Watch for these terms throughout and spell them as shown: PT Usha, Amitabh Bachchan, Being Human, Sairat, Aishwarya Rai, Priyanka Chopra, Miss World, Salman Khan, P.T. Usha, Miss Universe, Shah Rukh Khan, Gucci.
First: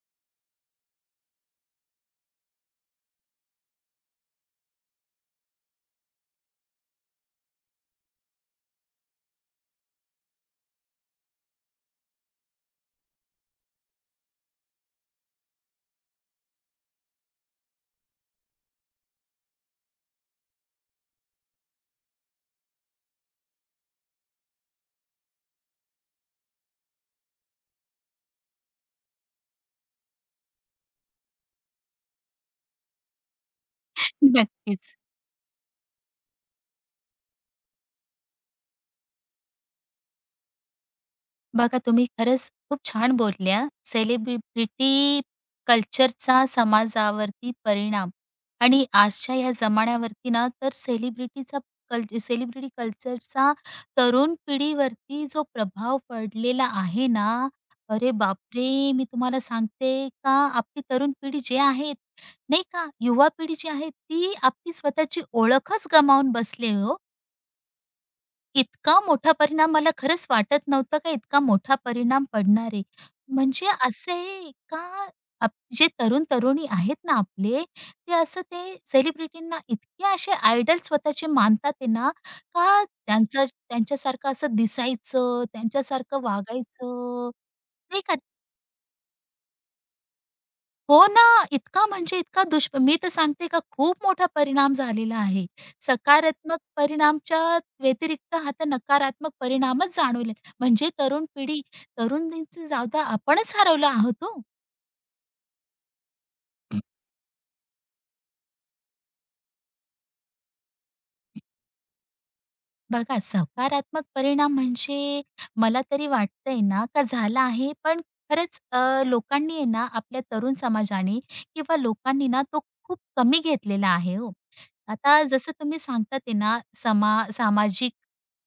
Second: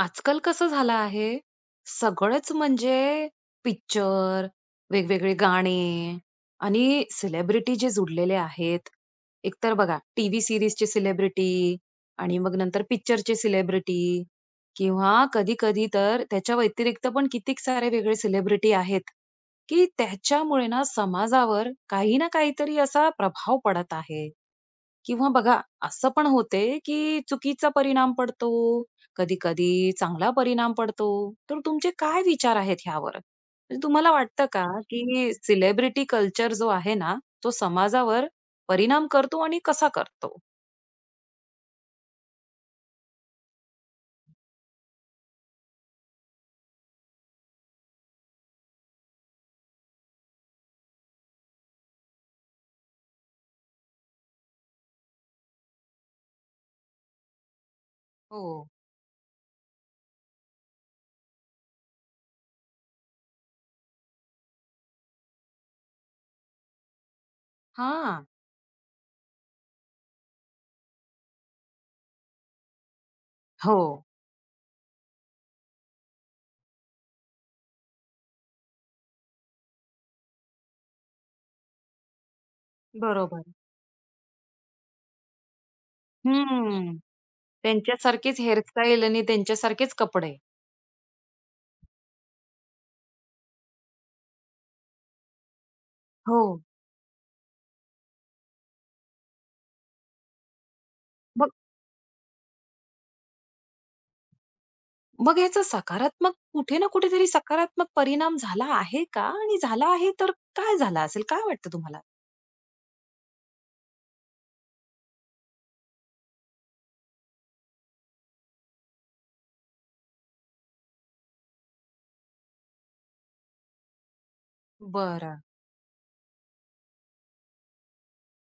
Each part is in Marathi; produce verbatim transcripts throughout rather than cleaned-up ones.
आजकाल कसं झालं आहे, सगळंच म्हणजे पिक्चर, वेगवेगळे गाणे आणि सेलिब्रिटी जे जुडलेले आहेत. एकतर बघा टीव्ही सीरीजचे सेलिब्रिटी आणि मग नंतर पिक्चरचे सेलिब्रिटी किंवा कधी-कधी तर त्याच्या व्यतिरिक्त पण कितीक सारे वेगळे सेलिब्रिटी आहेत, की त्याच्यामुळे ना समाजावर काही ना काहीतरी असा प्रभाव पडत आहे. किंवा बघा असं पण होते, की चुकीचा परिणाम पडतो, कधी-कधी चांगला परिणाम पडतो. तर तुमचे काय विचार आहेत ह्यावर? म्हणजे तुम्हाला वाटतं का, नक्कीच. की सेलिब्रिटी कल्चर जो आहे ना, तो समाजावर परिणाम करतो आणि कसा करतो? बघा तुम्ही खरंच खूप छान बोलल्या. सेलिब्रिटी कल्चरचा समाजावरती परिणाम आणि आजच्या ह्या जमान्यावरती ना, तर सेलिब्रिटीचा कल सेलिब्रिटी कल्चरचा तरुण पिढीवरती जो प्रभाव पडलेला आहे ना, अरे हो. बापरे! मी तुम्हाला सांगते का आपली तरुण पिढी जे आहे, नाही का, युवा पिढी जी आहे, ती आपली स्वतःची ओळखच गमावून बसली हो. हां. इतका मोठा परिणाम मला खरंच वाटत नव्हतं का इतका मोठा परिणाम पडणार आहे. म्हणजे हो, असे का आप जे तरुण-तरुणी आहेत ना आपले, ते असं ते सेलिब्रिटींना इतके असे आयडॉल स्वतःचे मानतात आहे ना, का बरोबर. त्यांचं त्यांच्यासारखं असं दिसायचं, त्यांच्यासारखं हं. वागायचं, नाही का? त्यांच्यासारखीच हेअरस्टाईल आणि त्यांच्यासारखेच कपडे. हो ना, इतका म्हणजे इतका दुष मी तर सांगते का खूप मोठा परिणाम झालेला आहे. हो. सकारात्मक परिणामच्या व्यतिरिक्त आता नकारात्मक परिणामच जाणवले. म्हणजे तरुण मग पिढी, तरुणींचं जाऊ द्या, आपणच हरवलो आहोत हो. मग ह्याचा सकारात्मक कुठे ना कुठेतरी सकारात्मक परिणाम झाला आहे का? आणि झाला आहे तर काय झाला असेल? काय वाटतं तुम्हाला? बघा, सकारात्मक परिणाम म्हणजे मला तरी वाटतंय ना, का झाला आहे. पण खरंच अ, लोकांनी आहे ना, आपल्या तरुण समाजाने किंवा लोकांनी ना, तो खूप कमी घेतलेला आहे हो. आता बरं. जसं तुम्ही सांगतात आहे ना, समा सामाजिक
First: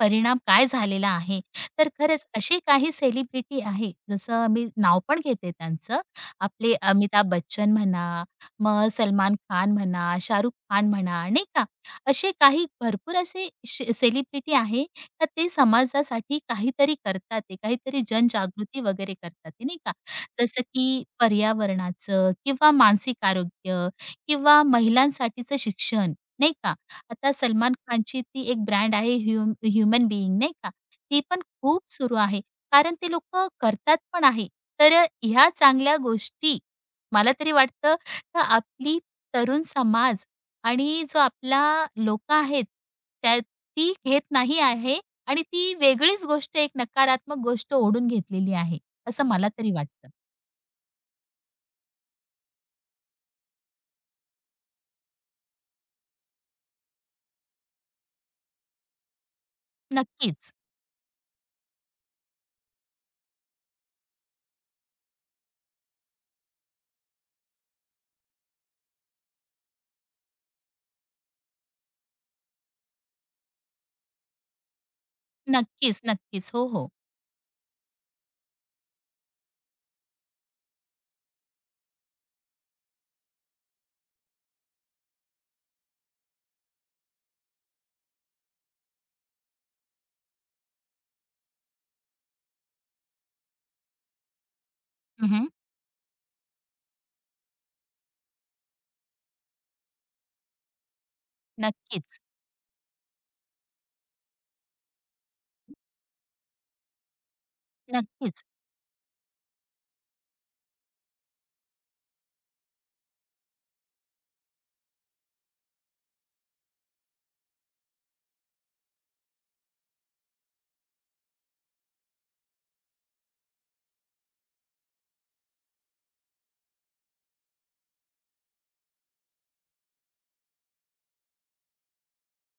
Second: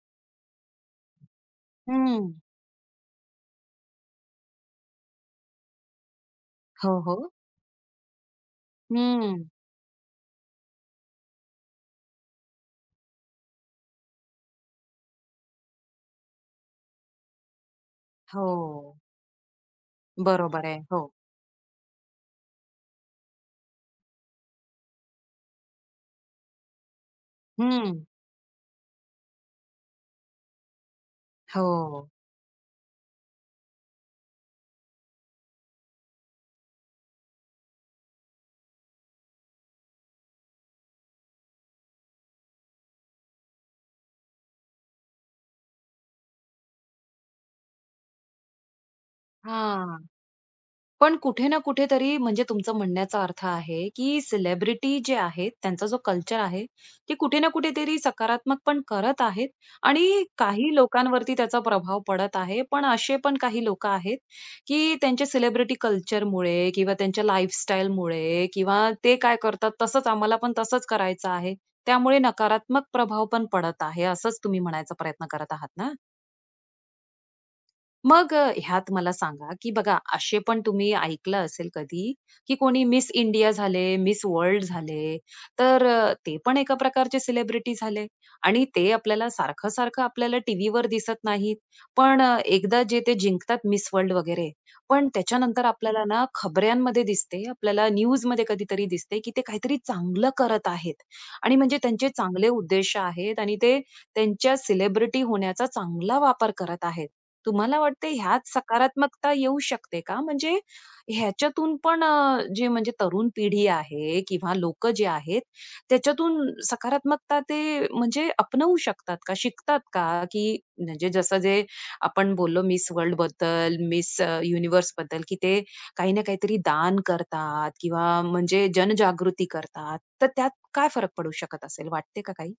परिणाम काय झालेला आहे. तर खरंच हं. असे काही सेलिब्रिटी आहे, जसं मी नाव पण घेते त्यांचं. आपले हो, हो. अमिताभ बच्चन म्हणा, मग सलमान हं. खान म्हणा, शाहरुख खान म्हणा, नाही का? असे काही भरपूर असे शे सेलिब्रिटी आहे का ते समाजासाठी काहीतरी करतात ते, काहीतरी जनजागृती हो. वगैरे करतात ते, नाही का. जसं बरोबर आहे. की हो. पर्यावरणाचं किंवा मानसिक आरोग्य किंवा महिलांसाठीचं शिक्षण, नाही का. आता सलमान हं. खानची ती एक ब्रँड आहे ह्युम ह्युमन बीइंग नाही का. ती पण खूप हो. सुरू आहे. कारण ते लोकं करतात पण आहे. तर ह्या चांगल्या गोष्टी मला तरी वाटतं का आपली तरुण समाज आणि जो आपला लोकं आहेत, त्या ती घेत नाही आहे आणि ती वेगळीच गोष्ट एक नकारात्मक गोष्ट ओढून घेतलेली आहे, असं मला तरी हां. वाटतं. पण कुठे ना कुठेतरी म्हणजे तुमचं म्हणण्याचा अर्थ आहे, की सेलिब्रिटी जे आहेत, त्यांचा जो कल्चर आहे, ते कुठे ना कुठेतरी सकारात्मक पण करत आहेत आणि नक्कीच, काही लोकांवरती त्याचा प्रभाव पडत आहे. पण असे पण काही लोकं आहेत, की त्यांच्या सेलिब्रिटी कल्चरमुळे किंवा त्यांच्या लाईफस्टाईलमुळे किंवा ते काय करतात तसंच आम्हाला पण तसंच करायचं आहे. त्यामुळे नकारात्मक प्रभाव पण पडत आहे, असंच तुम्ही म्हणायचा प्रयत्न करत आहात ना? नक्कीच, नक्कीच. हो, हो. मग अ, ह्यात मला सांगा, की बघा असे पण तुम्ही ऐकलं असेल कधी, की कोणी मिस इंडिया झाले, मिस वर्ल्ड झाले, तर अ, ते पण एका प्रकारचे सेलिब्रिटी झाले आणि ते आपल्याला सारखं-सारखं आपल्याला टीव्हीवर दिसत नाहीत. पण अ, एकदा जे ते जिंकतात मिस वर्ल्ड वगैरे, पण हं, हं. त्याच्यानंतर आपल्याला ना खबऱ्यांमध्ये दिसते, आपल्याला न्यूजमध्ये कधीतरी दिसते, की ते काहीतरी चांगलं करत आहेत आणि म्हणजे त्यांचे नक्कीच, चांगले उद्देश आहेत आणि ते त्यांच्या सेलिब्रिटी होण्याचा चांगला वापर करत आहेत. तुम्हाला वाटते नक्कीच. ह्यात सकारात्मकता येऊ शकते का? म्हणजे ह्याच्यातून पण अ, जे म्हणजे तरुण पिढी आहे किंवा लोकं जे आहेत, त्याच्यातून सकारात्मकता ते म्हणजे अपनवू शकतात का? शिकतात का? की म्हणजे जसं जे आपण बोललो मिस वर्ल्डबद्दल, मिस अ, युनिव्हर्सबद्दल, की ते काही ना काहीतरी दान करतात किंवा म्हणजे जनजागृती करतात. तर त्यात काय फरक पडू शकत असेल? वाटते का काही?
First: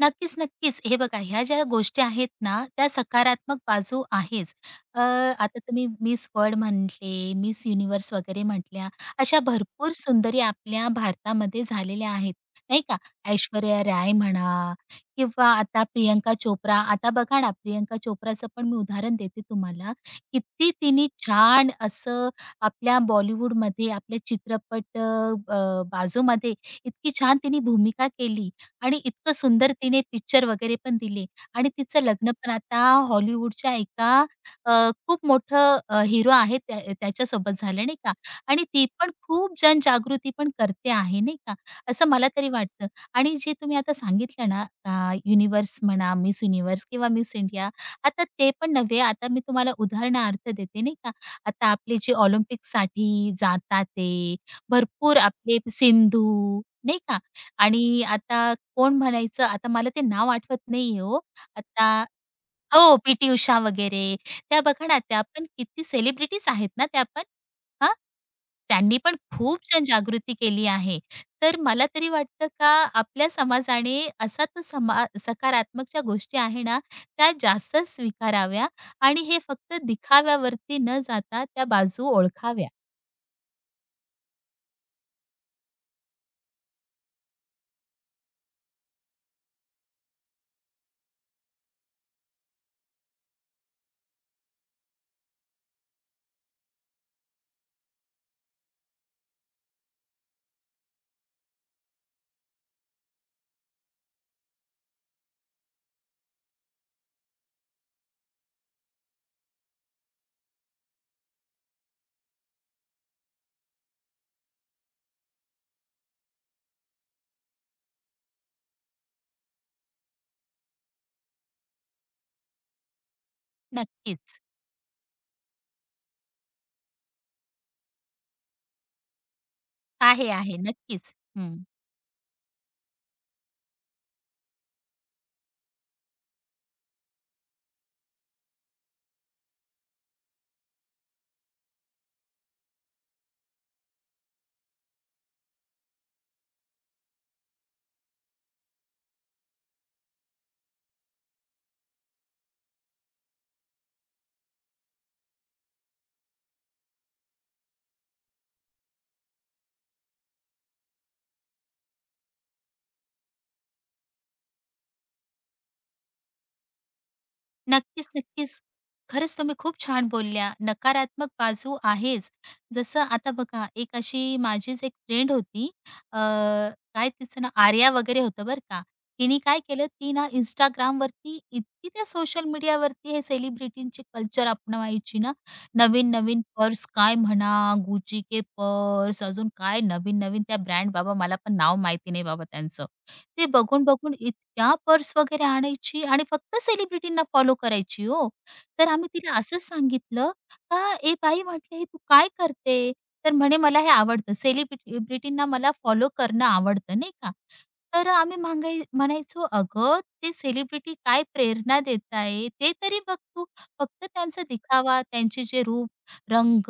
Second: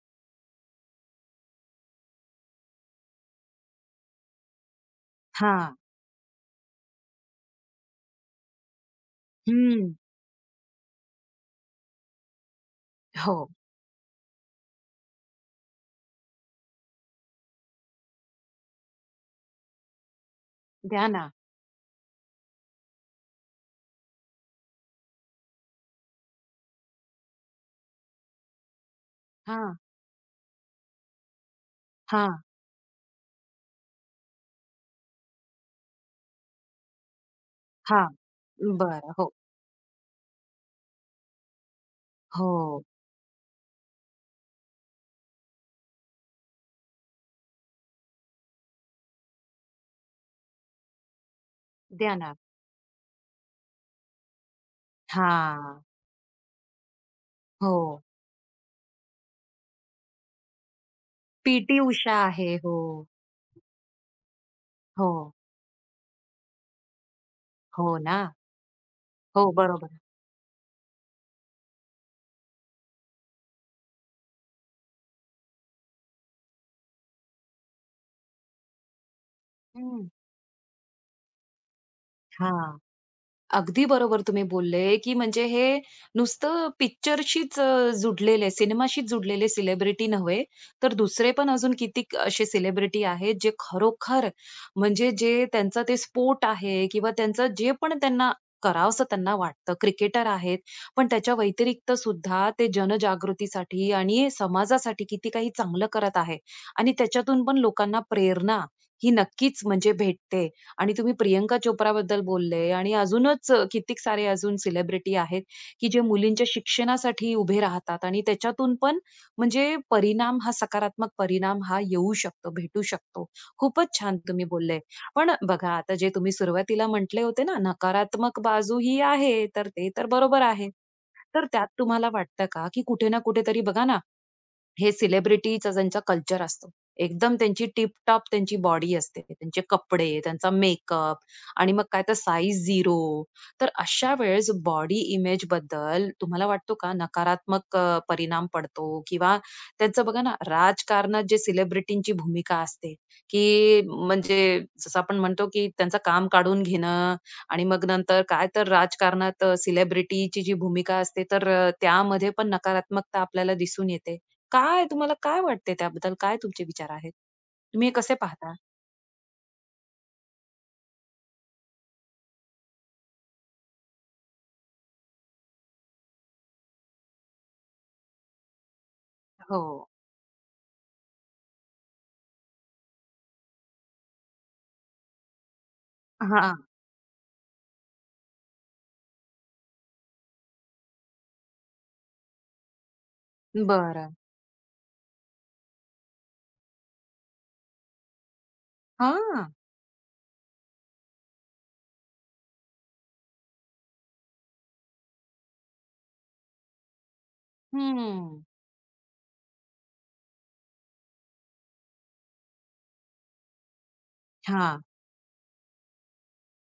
नक्कीच, नक्कीच. हे बघा ह्या ज्या गोष्टी आहेत ना, त्या सकारात्मक बाजू आहेच. अ, आता हां. तुम्ही मिस वर्ल्ड म्हटले, मिस युनिव्हर्स वगैरे म्हटल्या, अशा भरपूर हं. सुंदरी आपल्या भारतामध्ये झालेल्या आहेत, नाही का? हो. ऐश्वर्या राय म्हणा किंवा आता प्रियंका चोप्रा. आता बघा ना, प्रियंका चोप्राचं पण मी उदाहरण देते तुम्हाला. किती तिने द्या ना. छान असं आपल्या बॉलिवूडमध्ये, आपल्या चित्रपट अ, बाजूमध्ये इतकी छान तिने भूमिका केली. आणि इतकं सुंदर हां, तिने पिक्चर वगैरे पण दिले आणि तिचं लग्न हां. पण आता हॉलिवूडच्या एका अ, खूप मोठं हिरो आहे त्या त्याच्यासोबत झालं नाही हां. का आणि ती पण बर, हो. खूप जनजागृती पण करते आहे नाही का, असं मला तरी हो. वाटतं. आणि जे तुम्ही आता सांगितलं ना अ, युनिव्हर्स म्हणा, मिस युनिव्हर्स किंवा मिस इंडिया, आता ते पण नव्हे, आता मी तुम्हाला उदाहरणार्थ देते नाही का. आता आपले जे द्या ना. ऑलिम्पिकसाठी जातात ते, भरपूर आपले हां. सिंधू नाही का, आणि हो. आता कोण म्हणायचं, आता मला ते नाव आठवत नाहीये हो. पीटी टी आता उषा आहे. हो. हो, पी-टी उषा वगैरे. त्या बघा ना, हो. त्या पण किती सेलिब्रिटीज आहेत ना त्या पण. हां, हो ना. त्यांनी पण हो, खूप बरोबर. जनजागृती केली आहे. तर मला तरी वाटतं का आपल्या समाजाने असा तो समा सकारात्मक ज्या गोष्टी आहे ना, त्या जास्त स्वीकाराव्या आणि हे फक्त हं. दिखाव्यावरती न जाता त्या बाजू ओळखाव्या. हां. अगदी बरोबर तुम्ही बोलले, की म्हणजे हे नुसतं पिक्चरशीच अ, जुडलेले, सिनेमाशीच जुडलेले सेलिब्रिटी नव्हे, तर दुसरे पण अजून कितीक असे सेलिब्रिटी आहेत, जे खरोखर म्हणजे जे त्यांचा ते स्पोर्ट आहे किंवा त्यांचं जे पण त्यांना करावसं त्यांना वाटतं. क्रिकेटर आहेत, पण त्याच्या व्यतिरिक्त सुद्धा ते जनजागृतीसाठी आणि समाजासाठी किती काही चांगलं करत आहे आणि त्याच्यातून पण लोकांना प्रेरणा ही नक्कीच म्हणजे भेटते. आणि तुम्ही प्रियंका चोप्राबद्दल बोलले आणि अजूनच अ, कित्येक सारे अजून सेलिब्रिटी आहेत, की जे मुलींच्या शिक्षणासाठी उभे राहतात आणि त्याच्यातून पण म्हणजे परिणाम हा सकारात्मक परिणाम हा येऊ शकतो, भेटू शकतो. खूपच छान नक्कीच. तुम्ही बोलले. पण बघा आता जे तुम्ही सुरुवातीला म्हटले होते ना, नकारात्मक बाजू ही आहे, तर ते तर आहे, बरोबर आहे. आहे. नक्कीच. तर हं. त्यात तुम्हाला वाटतं का, की कुठे ना कुठेतरी बघा ना, हे सेलिब्रिटीचा त्यांचा कल्चर असतो. एकदम त्यांची टिप-टॉप त्यांची बॉडी असते. त्यांचे कपडे, त्यांचा मेकअप आणि मग काय तर साइझ झीरो. तर अशा वेळेस बॉडी इमेजबद्दल तुम्हाला वाटतो का नकारात्मक अ, परिणाम पडतो? किंवा त्यांचं बघा ना राजकारणात जे सेलिब्रिटींची भूमिका असते, की म्हणजे जसं आपण म्हणतो, की त्यांचं काम काढून घेणं आणि मग नंतर काय तर राजकारणात सेलिब्रिटीची जी भूमिका असते, तर अ, त्यामध्ये पण नकारात्मकता आपल्याला दिसून येते. काय तुम्हाला काय वाटते त्याबद्दल? काय तुमचे विचार आहेत? तुम्ही हे नक्कीच, कसे पाहता? नक्कीच. खरंच तुम्ही खूप छान बोलल्या. नकारात्मक बाजू आहेच. जसं आता बघा, एक अशी माझीच एक फ्रेंड होती. अ, काय तिचं नाव आर्या वगैरे होतं बरं का. तिने काय हो. केलं, ती ना Instagramवरती इतकी त्या सोशल मीडियावरती हे सेलिब्रिटींचे कल्चर अपनवायची ना. हां. नवीन-नवीन हां, पर्स काय म्हणा, Gucci के पर्स, अजून काय नवीन-नवीन त्या ब्रँड बाबा मला पण नाव माहिती नाही बाबा त्यांचं. ते बघून-बघून बरं. त्या पर्स वगैरे आणायची आणि फक्त सेलिब्रिटींना फॉलो करायची हो. तर आम्ही तिला हां. असंच सांगितलं का "ए बाई," म्हटलं, "हे तू काय करते?" तर म्हणे, "मला हे आवडतं. सेलिब्रिटींना मला फॉलो करणं आवडतं," नाही का. तर आम्ही हं. मांगाय म्हणायचो, "अगं, ते सेलिब्रिटी काय प्रेरणा देत आहे, ते तरी बघ तू. फक्त त्यांचा हां. दिखावा, त्यांचे जे रूप, रंग,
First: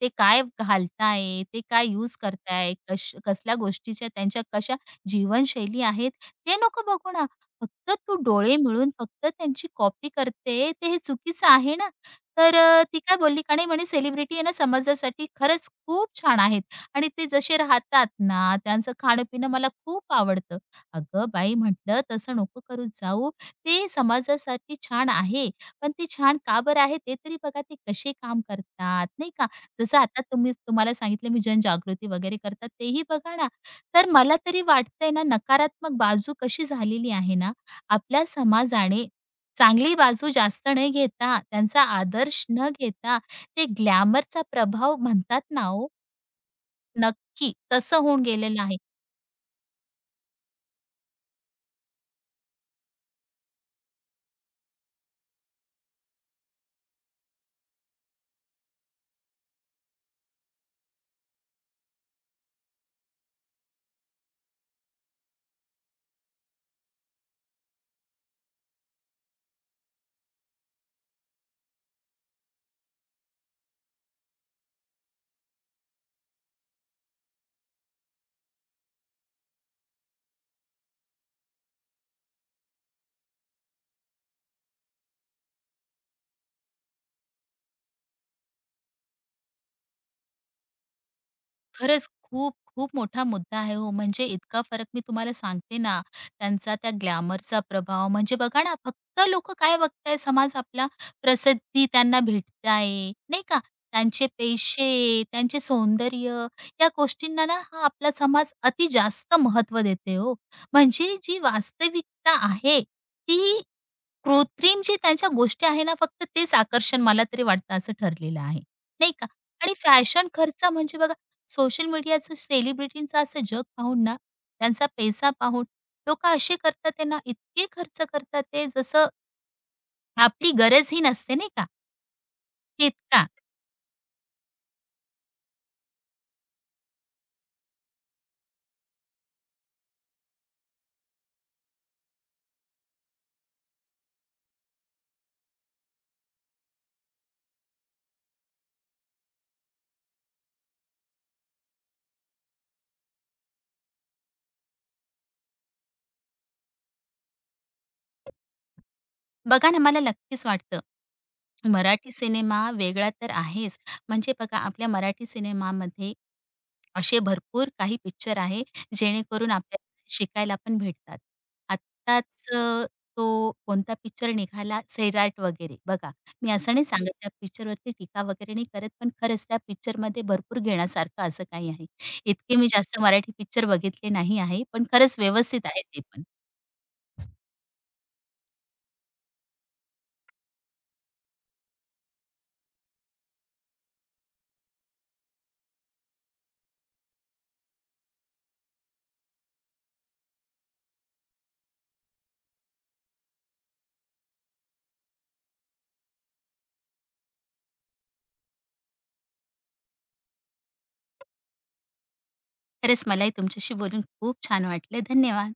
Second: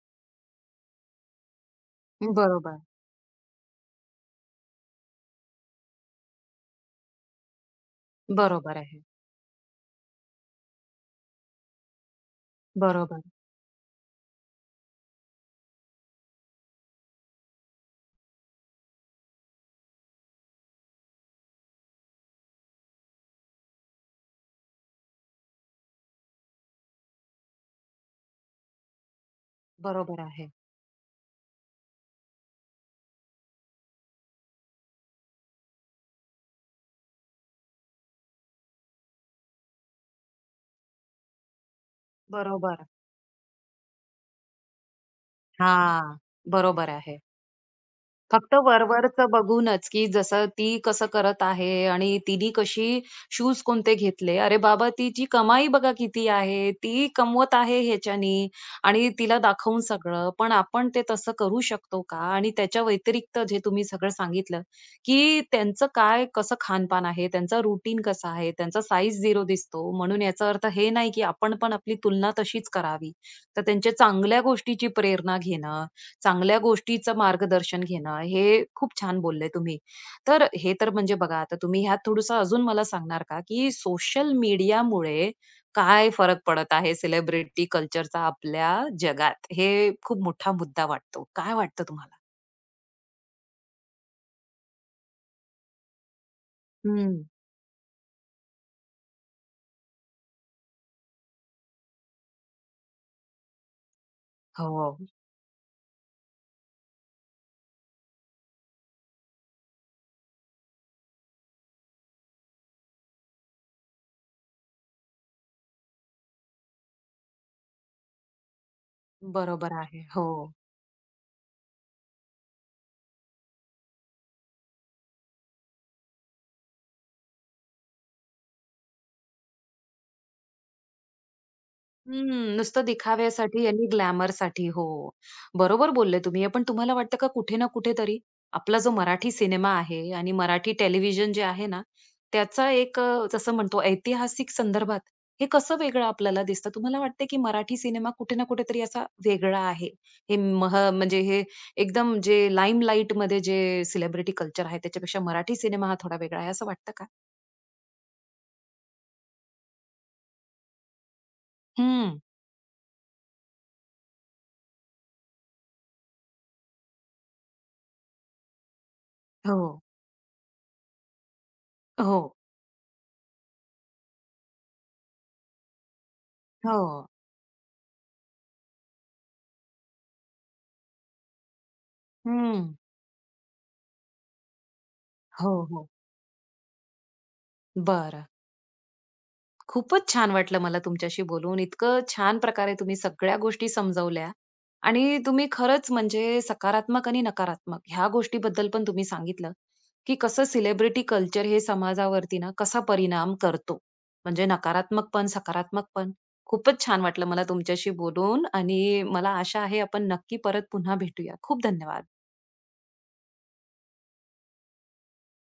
ते काय घालताय, ते काय यूज करताय, बरोबर. कश कसल्या गोष्टीच्या त्यांच्या कशा जीवनशैली आहेत, ते नको बघून फक्त तू डोळे बरोबर मिळून आहे. फक्त त्यांची कॉपी करते, ते हे चुकीचं आहे ना. तर अ, ती काय बरोबर. बोलली का नाही म्हणे सेलिब्रिटी आहे ना समाजासाठी खरंच खूप छान आहेत आणि ते जसे राहतात ना, त्यांचं खाणं-पिणं मला खूप आवडतं. अगं बाई म्हटलं, "तसं नको करू जाऊ. ते समाजासाठी छान आहे, पण ते छान का बरं आहे ते तरी बघा ते कसे काम करतात, नाही का? जसं आता बरोबर आहे. तुम्ही तुम्हाला सांगितलं मी जनजागृती वगैरे करतात तेही बघा ना." तर मला तरी वाटतंय ना, नकारात्मक बाजू कशी झालेली आहे ना आपल्या समाजाने चांगली बाजू जास्त न घेता, त्यांचा आदर्श न बरोबर. घेता, ते ग्लॅमरचा प्रभाव म्हणतात ना हो, हां. बरोबर आहे. नक्की तसं होऊन फक्त गेलेलं आहे. वरवरचं बघूनच, की जसं ती कसं करत आहे आणि तिने कशी शूज कोणते घेतले. अरे बाबा, तिची कमाई बघा किती आहे. ती कमवत आहे ह्याच्यानी आणि तिला दाखवून सगळं. पण आपण ते तसं करू शकतो का? आणि त्याच्या व्यतिरिक्त जे तुम्ही सगळं सांगितलं, की त्यांचं काय कसं खानपान आहे, त्यांचा रुटीन कसा आहे, त्यांचा साइझ झीरो दिसतो. म्हणून याचा अर्थ हे नाही, की आपण पण आपली तुलना तशीच करावी. तर त्यांच्या चांगल्या गोष्टीची प्रेरणा घेणं चांगल्या गोष्टीचं मार्गदर्शन घेणं, हे खूप छान बोलले तुम्ही. तर हे तर म्हणजे बघा आता तुम्ही ह्यात थोडंसं अजून मला सांगणार का, की सोशल मीडियामुळे काय फरक पडत आहे सेलिब्रिटी कल्चरचा आपल्या जगात? हे खूप मोठा मुद्दा वाटतो. काय वाटतं खरंच तुम्हाला? खूप खूप मोठा मुद्दा आहे हो. म्हणजे इतका फरक मी तुम्हाला सांगते ना, त्यांचा त्या हं. ग्लॅमरचा प्रभाव म्हणजे बघा ना, फक्त लोकं काय बघताय समाज आपला प्रसिद्धी त्यांना भेटत आहे, नाही का? त्यांचे हो, पैसे, त्यांचे सौंदर्य या गोष्टींना ना हा आपला समाज अति जास्त महत्त्व देते हो. म्हणजे जी वास्तविकता आहे ती कृत्रिम जे त्यांच्या गोष्टी आहे ना, फक्त तेच आकर्षण मला तरी वाटतं असं ठरलेलं आहे, नाही का? आणि बरोबर आहे. फॅशन हो. खर्च म्हणजे बघा सोशल मीडियाचं सेलिब्रिटींचं असं जग पाहून ना, त्यांचा पैसा पाहून लोकं असे करतात आहे ना, इतके खर्च करतात ते जसं आपली गरजही नसते, नाही का? हम्म, नुसतं तितका. दिखाव्यासाठी आणि ग्लॅमरसाठी. हो. बरोबर बोलले तुम्ही हे. पण तुम्हाला वाटतं का कुठे ना कुठेतरी आपला जो मराठी सिनेमा आहे आणि मराठी टेलिव्हिजन जे आहे ना, त्याचा एक अ, जसं म्हणतो ऐतिहासिक संदर्भात हे कसं वेगळं आपल्याला दिसतं? तुम्हाला वाटतं की मराठी सिनेमा कुठे ना कुठेतरी असा वेगळा आहे? हे मह म्हणजे हे एकदम जे लाईमलाईटमध्ये जे सेलिब्रिटी कल्चर आहे त्याच्यापेक्षा मराठी सिनेमा हा थोडा वेगळा आहे असं वाटतं का? बघा ना, मला नक्कीच वाटतं, मराठी हं. सिनेमा वेगळा तर आहेच. म्हणजे बघा आपल्या मराठी सिनेमामध्ये असे भरपूर काही पिक्चर आहे, जेणेकरून हो. आपल्याला शिकायला पण भेटतात. हो. आत्ताच अ, तो कोणता पिक्चर निघाला सैराट वगैरे. बघा, मी असं नाही हो. सांगत त्या पिक्चरवरती टीका वगैरे नाही करत, पण खरंच त्या पिक्चरमध्ये भरपूर घेण्यासारखं असं काही आहे. इतके मी हं. जास्त मराठी पिक्चर बघितले नाही आहे, पण खरंच हो, व्यवस्थित आहे हो. ते पण. बरं. खूपच छान वाटलं मला तुमच्याशी बोलून. इतकं छान प्रकारे तुम्ही सगळ्या गोष्टी समजवल्या आणि तुम्ही खरंच म्हणजे सकारात्मक आणि नकारात्मक ह्या गोष्टीबद्दल पण तुम्ही सांगितलं, की कसं सेलिब्रिटी कल्चर हे समाजावरती ना कसा परिणाम करतो. म्हणजे नकारात्मक पण, सकारात्मक पण. खूपच छान वाटलं मला तुमच्याशी बोलून आणि मला आशा आहे आपण नक्की परत पुन्हा भेटूया. खूप धन्यवाद. खरंच मलाही तुमच्याशी बोलून खूप छान वाटले. धन्यवाद.